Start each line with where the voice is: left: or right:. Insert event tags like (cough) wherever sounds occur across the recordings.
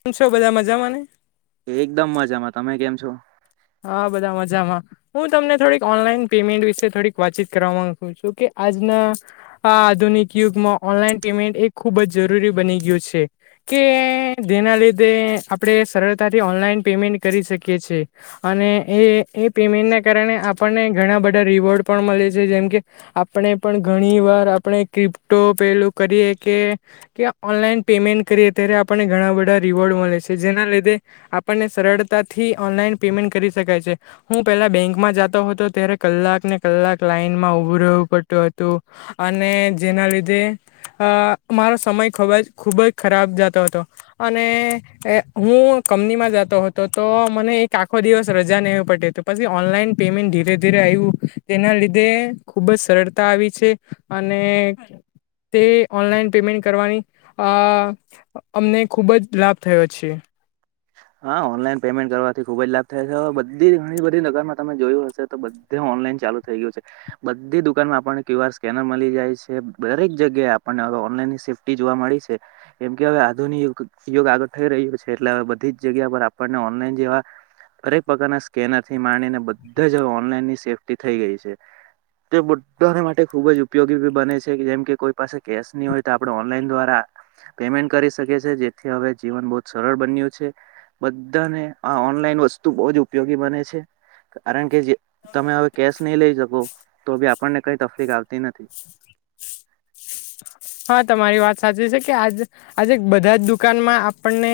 left: કેમ છો બધા મજામાં ને.
right: એકદમ મજામાં તમે કેમ છો?
left: હા બધા મજામાં હું તમને થોડીક ઓનલાઈન પેમેન્ટ વિશે થોડીક વાતચીત કરવા માંગુ છું કે આજના આધુનિક યુગમાં ઓનલાઈન પેમેન્ટ એ ખૂબ જ જરૂરી બની ગયું છે. કે જેના લીધે આપણે સરળતાથી ઓનલાઈન પેમેન્ટ કરી શકીએ છે. અને એ એ પેમેન્ટના કારણે આપણને ઘણા બધા રીવોર્ડ પણ મળે છે જેમકે આપણે પણ ઘણી વાર આપણે ક્રિપ્ટો પેલું કરીએ કે કે ઓનલાઈન પેમેન્ટ પેમેન્ટ કરીયે ત્યારે આપણને બધા રિવોર્ડ મળે છે જેના લીધે આપણને સરતાથી ઓનલાઈન પેમેન્ટ કરી શકાય છે હું પેલા બેંકમાં જાતો હતો ત્યારે કલાક ને કલાક લાઈનમાં ઉભુ રેવું પડતું હતું અને જેના લીધે અ મારો સમય ખ ખૂબ જ ખરાબ જતો હતો અને હું કંપનીમાં જાતો હતો તો મને એક આખો દિવસ રજા લેવી પડતી પછી ઓનલાઈન પેમેન્ટ ધીરે-ધીરે આવ્યું તેના લીધે ખૂબ જ સરળતા આવી છે અને તે ઓનલાઈન પેમેન્ટ કરવાની અ અમને ખૂબ જ લાભ થયો છે
right: હા ઓનલાઈન પેમેન્ટ કરવાથી ખુબ જ લાભ થાય છે હવે બધી ઘણી બધી નગરમાં તમે જોયું હશે તો બ ઓનલાઈન ચાલુ થઈ ગયું છે બધી દુકાનમાં આપણને ક્યુ આર સ્કેનર મળી જાય છે દરેક જગ્યાએ આપણે ન સેફ્ટી જોવા મળી છે કેમ કે હવે આધુનિક યુગ આગળ થઈ રહ્યો છે એટલે હ બધી જગ્યા પર આપણને ઓનલાઈન જેવા દરેક પ્રકારના સ્કેનર થી માણીને બધા જ ઓનલાઈનની સેફ્ટી થઈ ગઈ છે તે બધાને માટે ખુબ જ ઉપયોગી બને છે જેમ કે કોઈ પાસે કેશ નહી હોય તો આપડણે ઓનલાઈન દ્વારા પેમેન્ટ કરી શકે છે જેથી હવે જીવન બહુ જ સરળ બન્યું છે બધાને આ ઓનલાઈન વસ્તુ બહુ જ ઉપયોગી બને છે કારણ કે જે તમે હવે કેશ નહી લઈ શકો તો બી આપણને કઈ તકલીફ આવતી નથી-
left: (inaudible) હા તમારી વાત સાચી છે કે આજ આજે બધા જ દુકાનમાં આપણને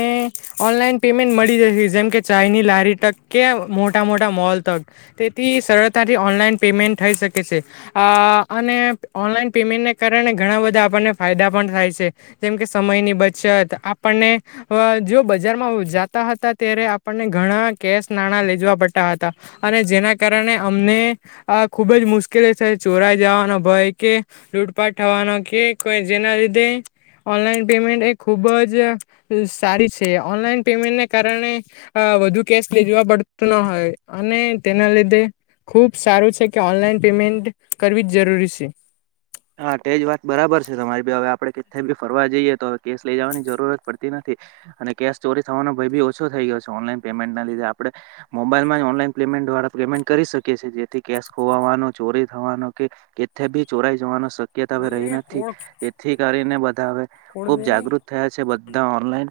left: ઓનલાઈન પેમેન્ટ મળી જશે જેમ કે ચાયની લારી તક કે મોટા મોટા મોલ તક તેથી સરળતા ઓનલાઈન પેમેન્ટ થઈ શકે છેઅ અને ઓનલાન પેમેન્ટને કારણે ઘણા બધા આપણને ફાયદા પણ થાય છે જેમ કે સમયની બચત આપણને જો બજારમાં જાતા હતા ત્યારે આપણને ઘણા કેશ નાણા લે જવા પડતા હતા અને જેના કારણે અમને આ ખુબ જ મુશ્કેલી છે ચોરાઈ જવાનો ભય કે લૂટપાટ થવાનો કે કોઈ જેના લીધે ઓનલાઈન પેમેન્ટ એ ખૂબ જ સારી છે ઓનલાઈન પેમેન્ટને કારણે વધુ કેશ લે જોવા પડતું ના હોય અને તેના લીધે ખુબ સારું છે કે ઓનલાઈન પેમેન્ટ કરવી જ જરૂરી છે
right: હા તેજ વાત બરાબર છે તમારી ભી હવે આપણે કે ભી ફરવા જઈએ તો હવે કેસ લઇ જવાની જરૂરત પડતી નથી અને કેશ ચોરી થવાનો ભય બી ઓછો થઈ ગયો છે ઓનલાઈન પેમેન્ટ ના લીધે આપડે મોબાઈલમાં ઓનલાઈન પેમેન્ટળ પેમેન્ટ કરી શકી જેથી કેશ ખોવાનો ચોરી થવાનો કે કે ભી ચોરાઈ જવાનો શક્યતા હવે રહી નથી એથી કરીને હ ખુબ જાગૃત થયા છે બધા ઓનલાઈન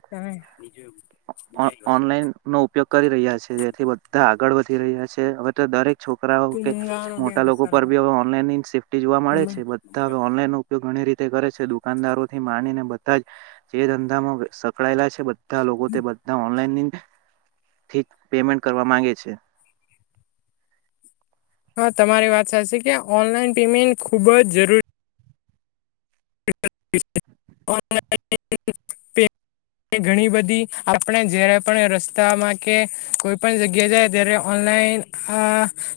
right: ઓનલાઈન નો ઉપયોગ કરી રહ્યા છે જેથી બધા આગળ વધ રહ્યા છે હવે તો દરેક છોકરાઓ કે મોટા લોકો પર બી હવે ઓનલાઈન સેફ્ટી જોવા મળે બધા હવે ઓનલાઈન નો ઉપયોગ ઘણી રીતે કરે છે દુકાનદારો થી માનીને બધા જ જે ધંધામાં સંકળાયેલા છે બધા લોકો તે બધા ઓનલાઈન થી પેમેન્ટ કરવા માંગે છે.
left: હા તમારી વાત સાચી કે ઓનલાઈન પેમેન્ટ ખુબ જ જરૂરી ઓનલાન (unintelligible) ઘણી બધી આપણે જયારે પણ રસ્તામાં કે કોઈ પણ જગ્યા જાય ત્યારેન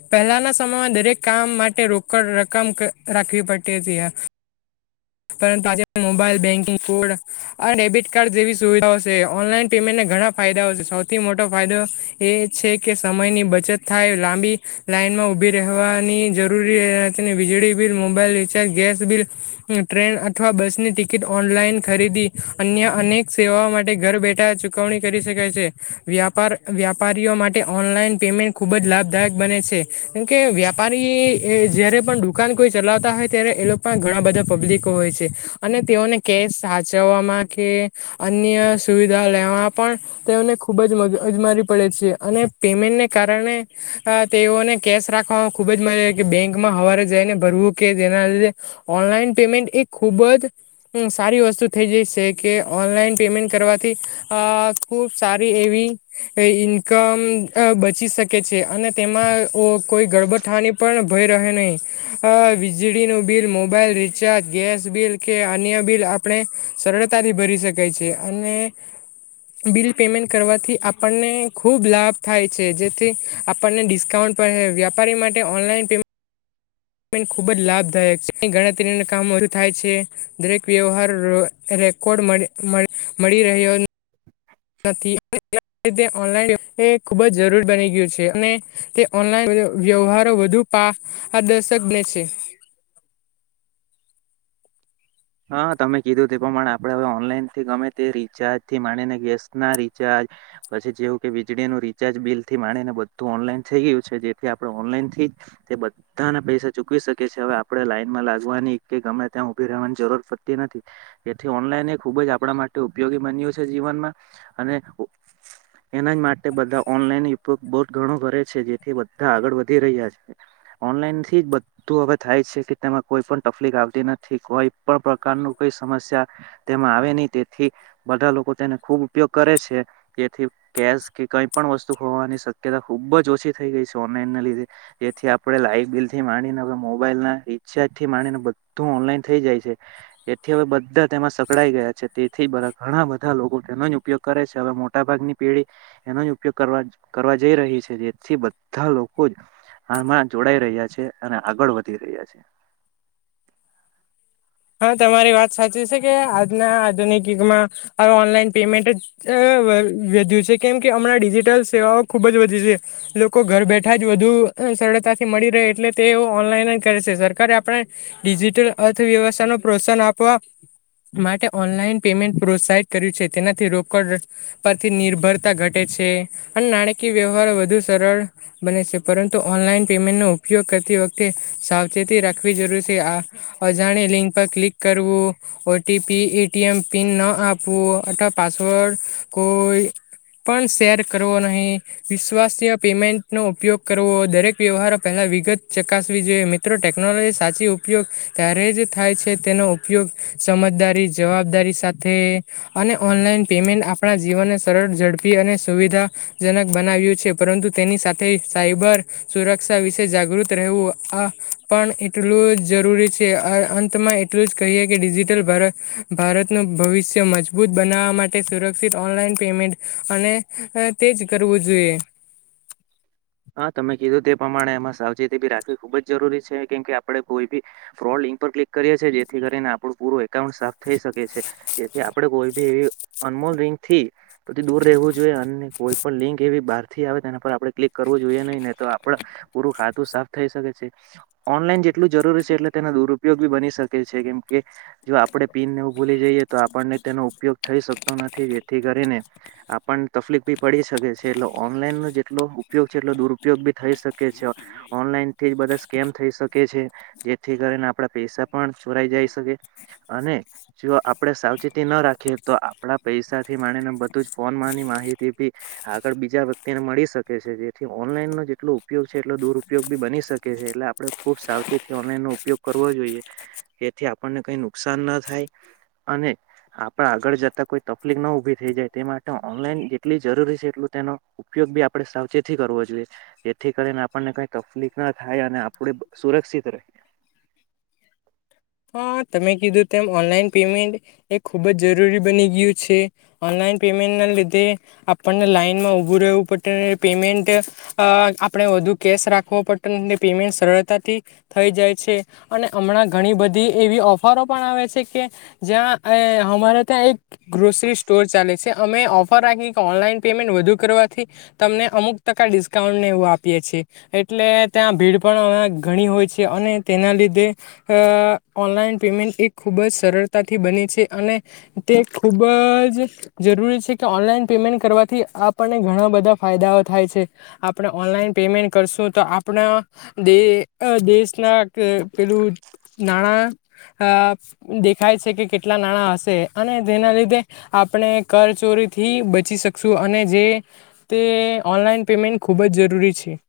left: પહેલાના સમયમાં દરેક કામ માટે રોકડ રકમ રાખવી પડતી જયા (unintelligible) પરંતુ આજે મોબાઈલ બેન્કિંગ કોડ અ ડેબિટ કાર્ડ જેવી સુવિધાઓ છે ઓનલાઈન પેમેન્ટ ઘણા ફાયદાઓ છે સૌથી મોટો ફાયદો એ છે કે સમયની બચત થાય લાંબી લાઈન લનમાં ઉભી રહેવાની જરૂરી નથી વીજળી bill mobile recharge gas bill train અથવા બસ ની ટિકિટ ઓનલાઈન ખરીદી અન્ય અનેક સેવાઓ માટે ઘર બેઠા ચુ ચૂકવણી કરી શકાય છે વ્યાપા વ્યાપારીઓ માટે ઓનલાઈન પેમેન્ટ ખૂબ જ લાભદાયક બને છે કે કે વ્યાપારીએ જયારે પણ દુકાન કોઈ ચલાવતા હોય ત્યારે એ લોકો પણ ઘણા બધા પબ્લિક હોય છે અને તેઓને કેશ સાચવવામાં કે અન્ય સુવિધા લેવામાં પણ તેઓને ખૂબ જ મગજમારી પડે છે અને પેમેન્ટને કારણે અ તેઓને કેશ રાખવાવામાં ખુબ જ મજા બેંકમાં હવારે જઈને ભરવું કે જેના લીધે ઓનલાઈન પેમેન્ટ એ ખુબ જ સારી વસ્તુ થઈ જાય છે કે ઓનલાઈન પેમેન્ટ કરવાથી અ ખુબ સારી એવી ઇન્કમ બચી શકે છે. અને તેમાં કોઈ ગર્ભથાની પણ ભય રહે નહીં આ વીજળીનું બિલ મોબાઈલ રી ગેસ બિલ કે અન્ય બિલ આપણે સરળતાથી ભરી શકાય છે અને બિલ પેમેન્ટ કરવાથી આપણને ખૂબ લાભ થાય છે જેથી આપણને ડિસ્કાઉન્ટ પણ વ્યાપારી માટે ઓનલાઈન પે મેન્ટ ખૂબ જ લાભદાયક છે. અહીં ગણતરીના કામો થાય છે. દરેક વ્યવહાર રેકોર્ડ મળી મળી મળી રહ્યો (unintelligible) ખુબ જ જરૂર બની ગયું છે અને તે ઓનલાઈ વ્યવહારો વધુ પદર્શકને તે (inaudible)
right: હા, તમે કીધું તે પ્રમાણે આપડે હવે ઓનલાઈનથી ગમે તે રિચાર્જથી માનીને ગેસના રિચા પછી જેવું કે વીજળીનું રિચાર્જ બિલથી માનીને બધું ઓનલાઈન થઈ ગયું છે જેથી આપણે ઓનલાઈનથી તે બધાને પૈસા ચૂકવી શકે છે હવે આપણેે લાઈનમાં લાગવાની કે ગમે ત્યાં ઉભી રહેવાની જરૂર પડતી નથી એથી ઓનલાઈન એ ખૂબ જ આપણા માટે ઉપયોગી બન્યું છે જીવનમાં અને
left: (inaudible)
right: એના જ માટે બધાં ઓનલાઈન ઉપયોગ બો ઘણો કરે છે. જેથી બધાં આગળ વધી રહ્યા છે. ઓનલાઈનથી જ બધું હવે થાય છે કે તેમાં કોઈ પણ તકલીફ આવતી નથી કોઈ પણ પ્રકારનું કોઈ સમસ્યા તેમાં આવેની તેથી બધા લોકો તેને ખૂબ ઉપયોગ કરે છે. તેથી ગેસ કે કઈ પણ વસ્તુ ખોવાની શક્યતા ખુબ જ ઓછી થઈ ગઈ છે. ઓનલાઈના લીધે જેથી આપણે લાઈટ બિલથી માંડીને મોબાઈલના રીચાર્જથી માડીને બધું ઓનલાઈન થઈ જાય છે. એથી હવે બધા તેમાં સકડાઈ ગયા છે. તેથી ઘણાં બધાં લોકો તેનો જ ઉપયોગ કરે છે. મોટા ભાગની પેઢી એનો જ ઉપયોગ કરવા કરવા જઈ રહી છે જેથી બધા લોકો જ આમાં જોડાઈ રહ્યા છે અને આગળ વધી રહ્યા છે.
left: (inaudible) હા, તમારી વાત સાચી છેકે આજના આધુનિક યુગમાં આ ઓનલાઈન પેમેન્ટ જ અ વધ્યું છે. કેમ કે હમણાં ડિજિટલ સેવાઓ ખુબ જ વધી છે. લોકો ઘર બેઠા જ વધુ સરળતાથી મળી રહે એટલે તે ઓનલાઈન કરે છે સરકારે આપણા ડિજિટલ અર્થવ્યવસ નો પ્રોત્સાહન આપવા માટે ઓનલાઈન પેમેન્ટ પ્રોત્સાહિત કર્યું છે. તેનાથી રોકડ પરથી નિર્ભરતા ઘટે નાણાકીય વ્યવહાર વધુ સરળ બને છે. પરંતુ ઓનલાઈન પેમેન્ટનો ઉપયોગ વખતે સાવચેતી રાખવી જરૂર છે આ અજાણી લિંક પર ક્લિક કરવું ઓટીપી, એટીએમ પિન ન આપવું અથવા પાસવર્ડ કોઈ પણ શેર કરવો નહીં વિશ્વાસય પેમેન્ટ નો ઉપયોગ કરવો દરેક વ્યવહારો પહેલા વિગત ચકાસવી જોઈએ મિત્રો ટેકનોલોજી સાચી ઉપયોગ ત્યારે જ થાય છે તેનો ઉપયોગ સમજદારી, જવાબદારી સાથે અને ઓનલાઈન પેમેન્ટ આપણા જીવનને સરળ ઝડપી અને સુવિધાજનક બનાવ્યું છે પરંતુ તેની સાથે સાયબર સુરક્ષા વિશે જાગૃત રહેવું આ પણ એટલું જરૂરી છે આ અંત તેમાં એટલું જ કહીએ કે ડિજિટલ ભારતનું ભવિષ્ય મજબૂત બનાવવા માટે સુરક્ષિત ઓનલાઈન પેમેન્ટ અને તેજ કરવું જોઈએ.
right: હા, તમે કીધું તે પ્રમાણે એમાં સાવચેતી બી રાખવી ખુબ જ જરૂરી છે કેમ કે આપડે કોઈ બી ફ્રોડ લિંક પર ક્લિક કરીએ છે જેથી કરીને આપણું પૂરું એકાઉન્ટ સાફ થઈ શકે છે તેથી આપડે કોઈ બી એવી અનમોલ લિંકથી દૂર રહેવું જોઈએ અને કોઈ પણ લિંક એવી બારથી આવે તેના પર આપરે ક્લિક કરવું જોઈએ નહી નેતો આપડ પૂરું ખાતું સાફ થઈ શકે છે ઓનલાઈન જેટલું જરૂરી છે એટલે તેના દુરયોગ બી બની શકે છે કેમ કે જો આપડે પીનને એવું ભૂલી જઈએ તો આપણને તેનો ઉપયોગ થઈ શ જેથી કરીને આપણે તફલીફ બી પડી શકે છે એટલે ઓનલાઈનનુ જેટલુ ઉપયોગ છે એટલો દુરુપયોગ બી થઈ શકે છે ઓનલાઈનથી બધા સ્કેમ થઈ શકે છે જેથી ક આપરા પૈસા પણ ચોરાઈ જાય શકે અને જો આપણે સાવચેતીના રાખીએ તો આપણા પૈસાથી માનીને બધું જ ફોન માની માહિતી ભી આગળ બીજા વ્યક્તિ ને મળી શકે છે, જેથી ઓનલાઈનનો જેટલો ઉપયોગ છે એટલો દુરુપયોગ બી બની શકે છે, એટલે આપણે ખૂબ સાવચેતી ઓનલાઈનનો ઉપયોગ કરવો જોઈએ, જેથી આપણને કઈ નુકસાન ના થાય અને આપડ આગળ જતા કોઈ તકલીફ ના ઉભી થઈ જાય તે માટે ઓનલાઈન જેટલી જરૂરી છે એટલું ઉપયોગ બી આપ આપણે સાવચેતી કરવો જોઈએ જેથી કરીને આપણને કઈ તકલીફ ના થાય અને આપણે સુરક્ષિત રહીએ
left: (unintelligible) હા, તમે કીધું તેમ ઓનલાઈન પેમેન્ટ એ ખુબ જ જરૂરી બની ગયું છે. ઓનલાઈન પે મેન્ટના લીધે આપણને લાઈનમાં ઉભું રહેવું પડું પેમેન્ટ આપણે વધુ કેશ રાખવો પડતો એ પેમેન્ટ સરળતાથી થઈ જાય છે અને હમણાં ઘણી બધી બધી એવી ઓફરો પણ આવે છે કે, જ્યાં અમારે ત્યાં એક ગ્રોસરી સ્ટોર ચાલે અમે ઓફર રાખીએ કે ઓનલાઈન પેમેન્ટ વધુ કરવાથી તમને અમુક ટકા ડિસ્કાઉન્ટ ને એવું આપીએ એટલે ત્યાં ભીડ પણ ઘણી હોય છે અને તેના લીધે ઓનલાઈન પેમેન્ટ એ ખૂબ જ સરળતાથી બની છે અને તે ખૂબ જ જરી છે કે ઓનલાઈન પેમેન્ટ કરવાથી આપણને ઘણા બધા ફાયદાઓ થાય છે આપણે ઓનલાઈન પેમ પ કરશું તો આપણા દ દેશ ના પેલું નાણાં દેખાય છે કે કેટલા નાણાં હશે અને તેના લીધે આપણે કાર ચોરીથી બચી શકશું અને જે તે ઓનલાઈન પેમેન્ટ ખૂબ જ જરૂરી પછે (unintelligible)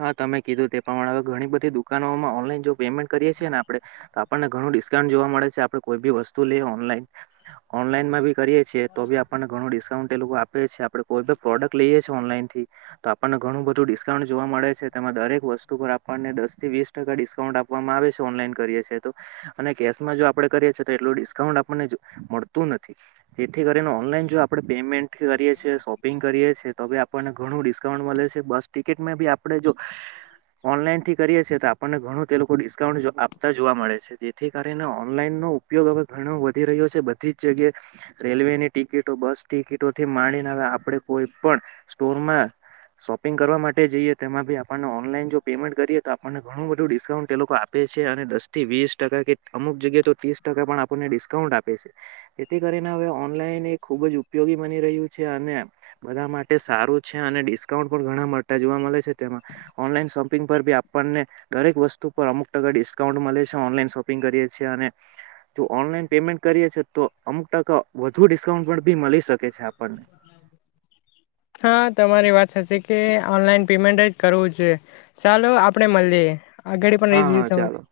right: હા, તમે કીધું તે પ્રમાણે હવે ઘણી બધી દુખ દુકાનમાં ઓનલાઈન જો પેમેન્ટ કરીએ છીએને આપણે તો આપણને ઘણું ડિસ્કાઉન્ટ જોવા મળે છે, આપણે કોઈ બી વસ્તુ લઈએ- ઓનલાઈન માં બી કરીએ છીએ તો આપણને ઘણું ડિસ્કાઉન્ટ આપે છે આપણે કોઈ પ્રોડક્ટ લઈએ છીએ ઓનલાઈન થી તો આપણને ઘણું બધું ડિસ્કાઉન્ટ જોવા મળે છે, તેમાં દરેક વસ્તુ પર આપણને દસથી વીસ ટકા ડિસ્કાઉન્ટ આપવામાં આવે છે ઓનલાઈન કરીએ છીએ તો અને કેશમાં જો આપે કરીએ છીએ તો એટલું ડિસ્કાઉન્ટ આપણને મળતું નથી, તેથી કરીને ઓનલાઈન જો આપણે પેમેન્ટ કરીએ છીએ, શોપિંગ કરીએ છીએ, તો હ આપણને ઘણું ડિસ્કાઉન્ટ મળે છે બસ ટિક કીટમાં બી આપડે જો ઓનલાઈન થી કરીએ છીએ તો આપણને ઘણું તે લોકો ડિસ્કાઉન્ટ આપતા જોવા મળે છે, જેથી કરીને ઓનલાઈન નો ઉપયોગ હવે ઘણો વધી રહ્યો છે, બધી જ જગ્યાએ રેલવે ની ટિકિટો, બસ ટિકિટોથી માણ આપણે કોઈ પણ સ્ટોરમાં શોપિંગ કરવા માટે જઈએ તેમાં બી આપણને ઓનલાઈન જો પેમેન્ટ કરીએ તો આપણને ઘણું બધું ડિસ્કાઉન્ટ એ લોકો આપે છે અને દસથી વી તસ ટકા કે અમુક જગ્યાએ તો ત્રીસ ટકા પણ આપણને ડિસ્કાઉન્ટ આપે છે, જેથી કરીને હવે ઓનલાઈન ખુબ જ ઉપયોગી બની રહ્યું છે અને બધા માટે સારું છે અને ડિસ્કાઉન્ટ પણ ઘણા જોવા મળે છે, તેમાં ઓનલાઈન શોપિંગ પર બી આપણને દરેક વસ્તુ પર અમુક ટકા ડિસ્કાઉન્ટ મળે છે ઓનલાઈન શોપિંગ કરીએ છીએ અને જો ઓનલાઈન પેમેન્ટ કરીએે તો અમુક ટકા વધુ ડિસ્કાઉન્ટ પણ બી મળી શકે છે આપણને
left: રી વાત થશે કે ઓનલાઈન પેમેન્ટ જ કરવું જોઈ, ચાલો આપણેે મળીએ આ ઘડી પણ રઈ
right: હા
left: દીધી
right: હા
left: તમા
right: ચાલો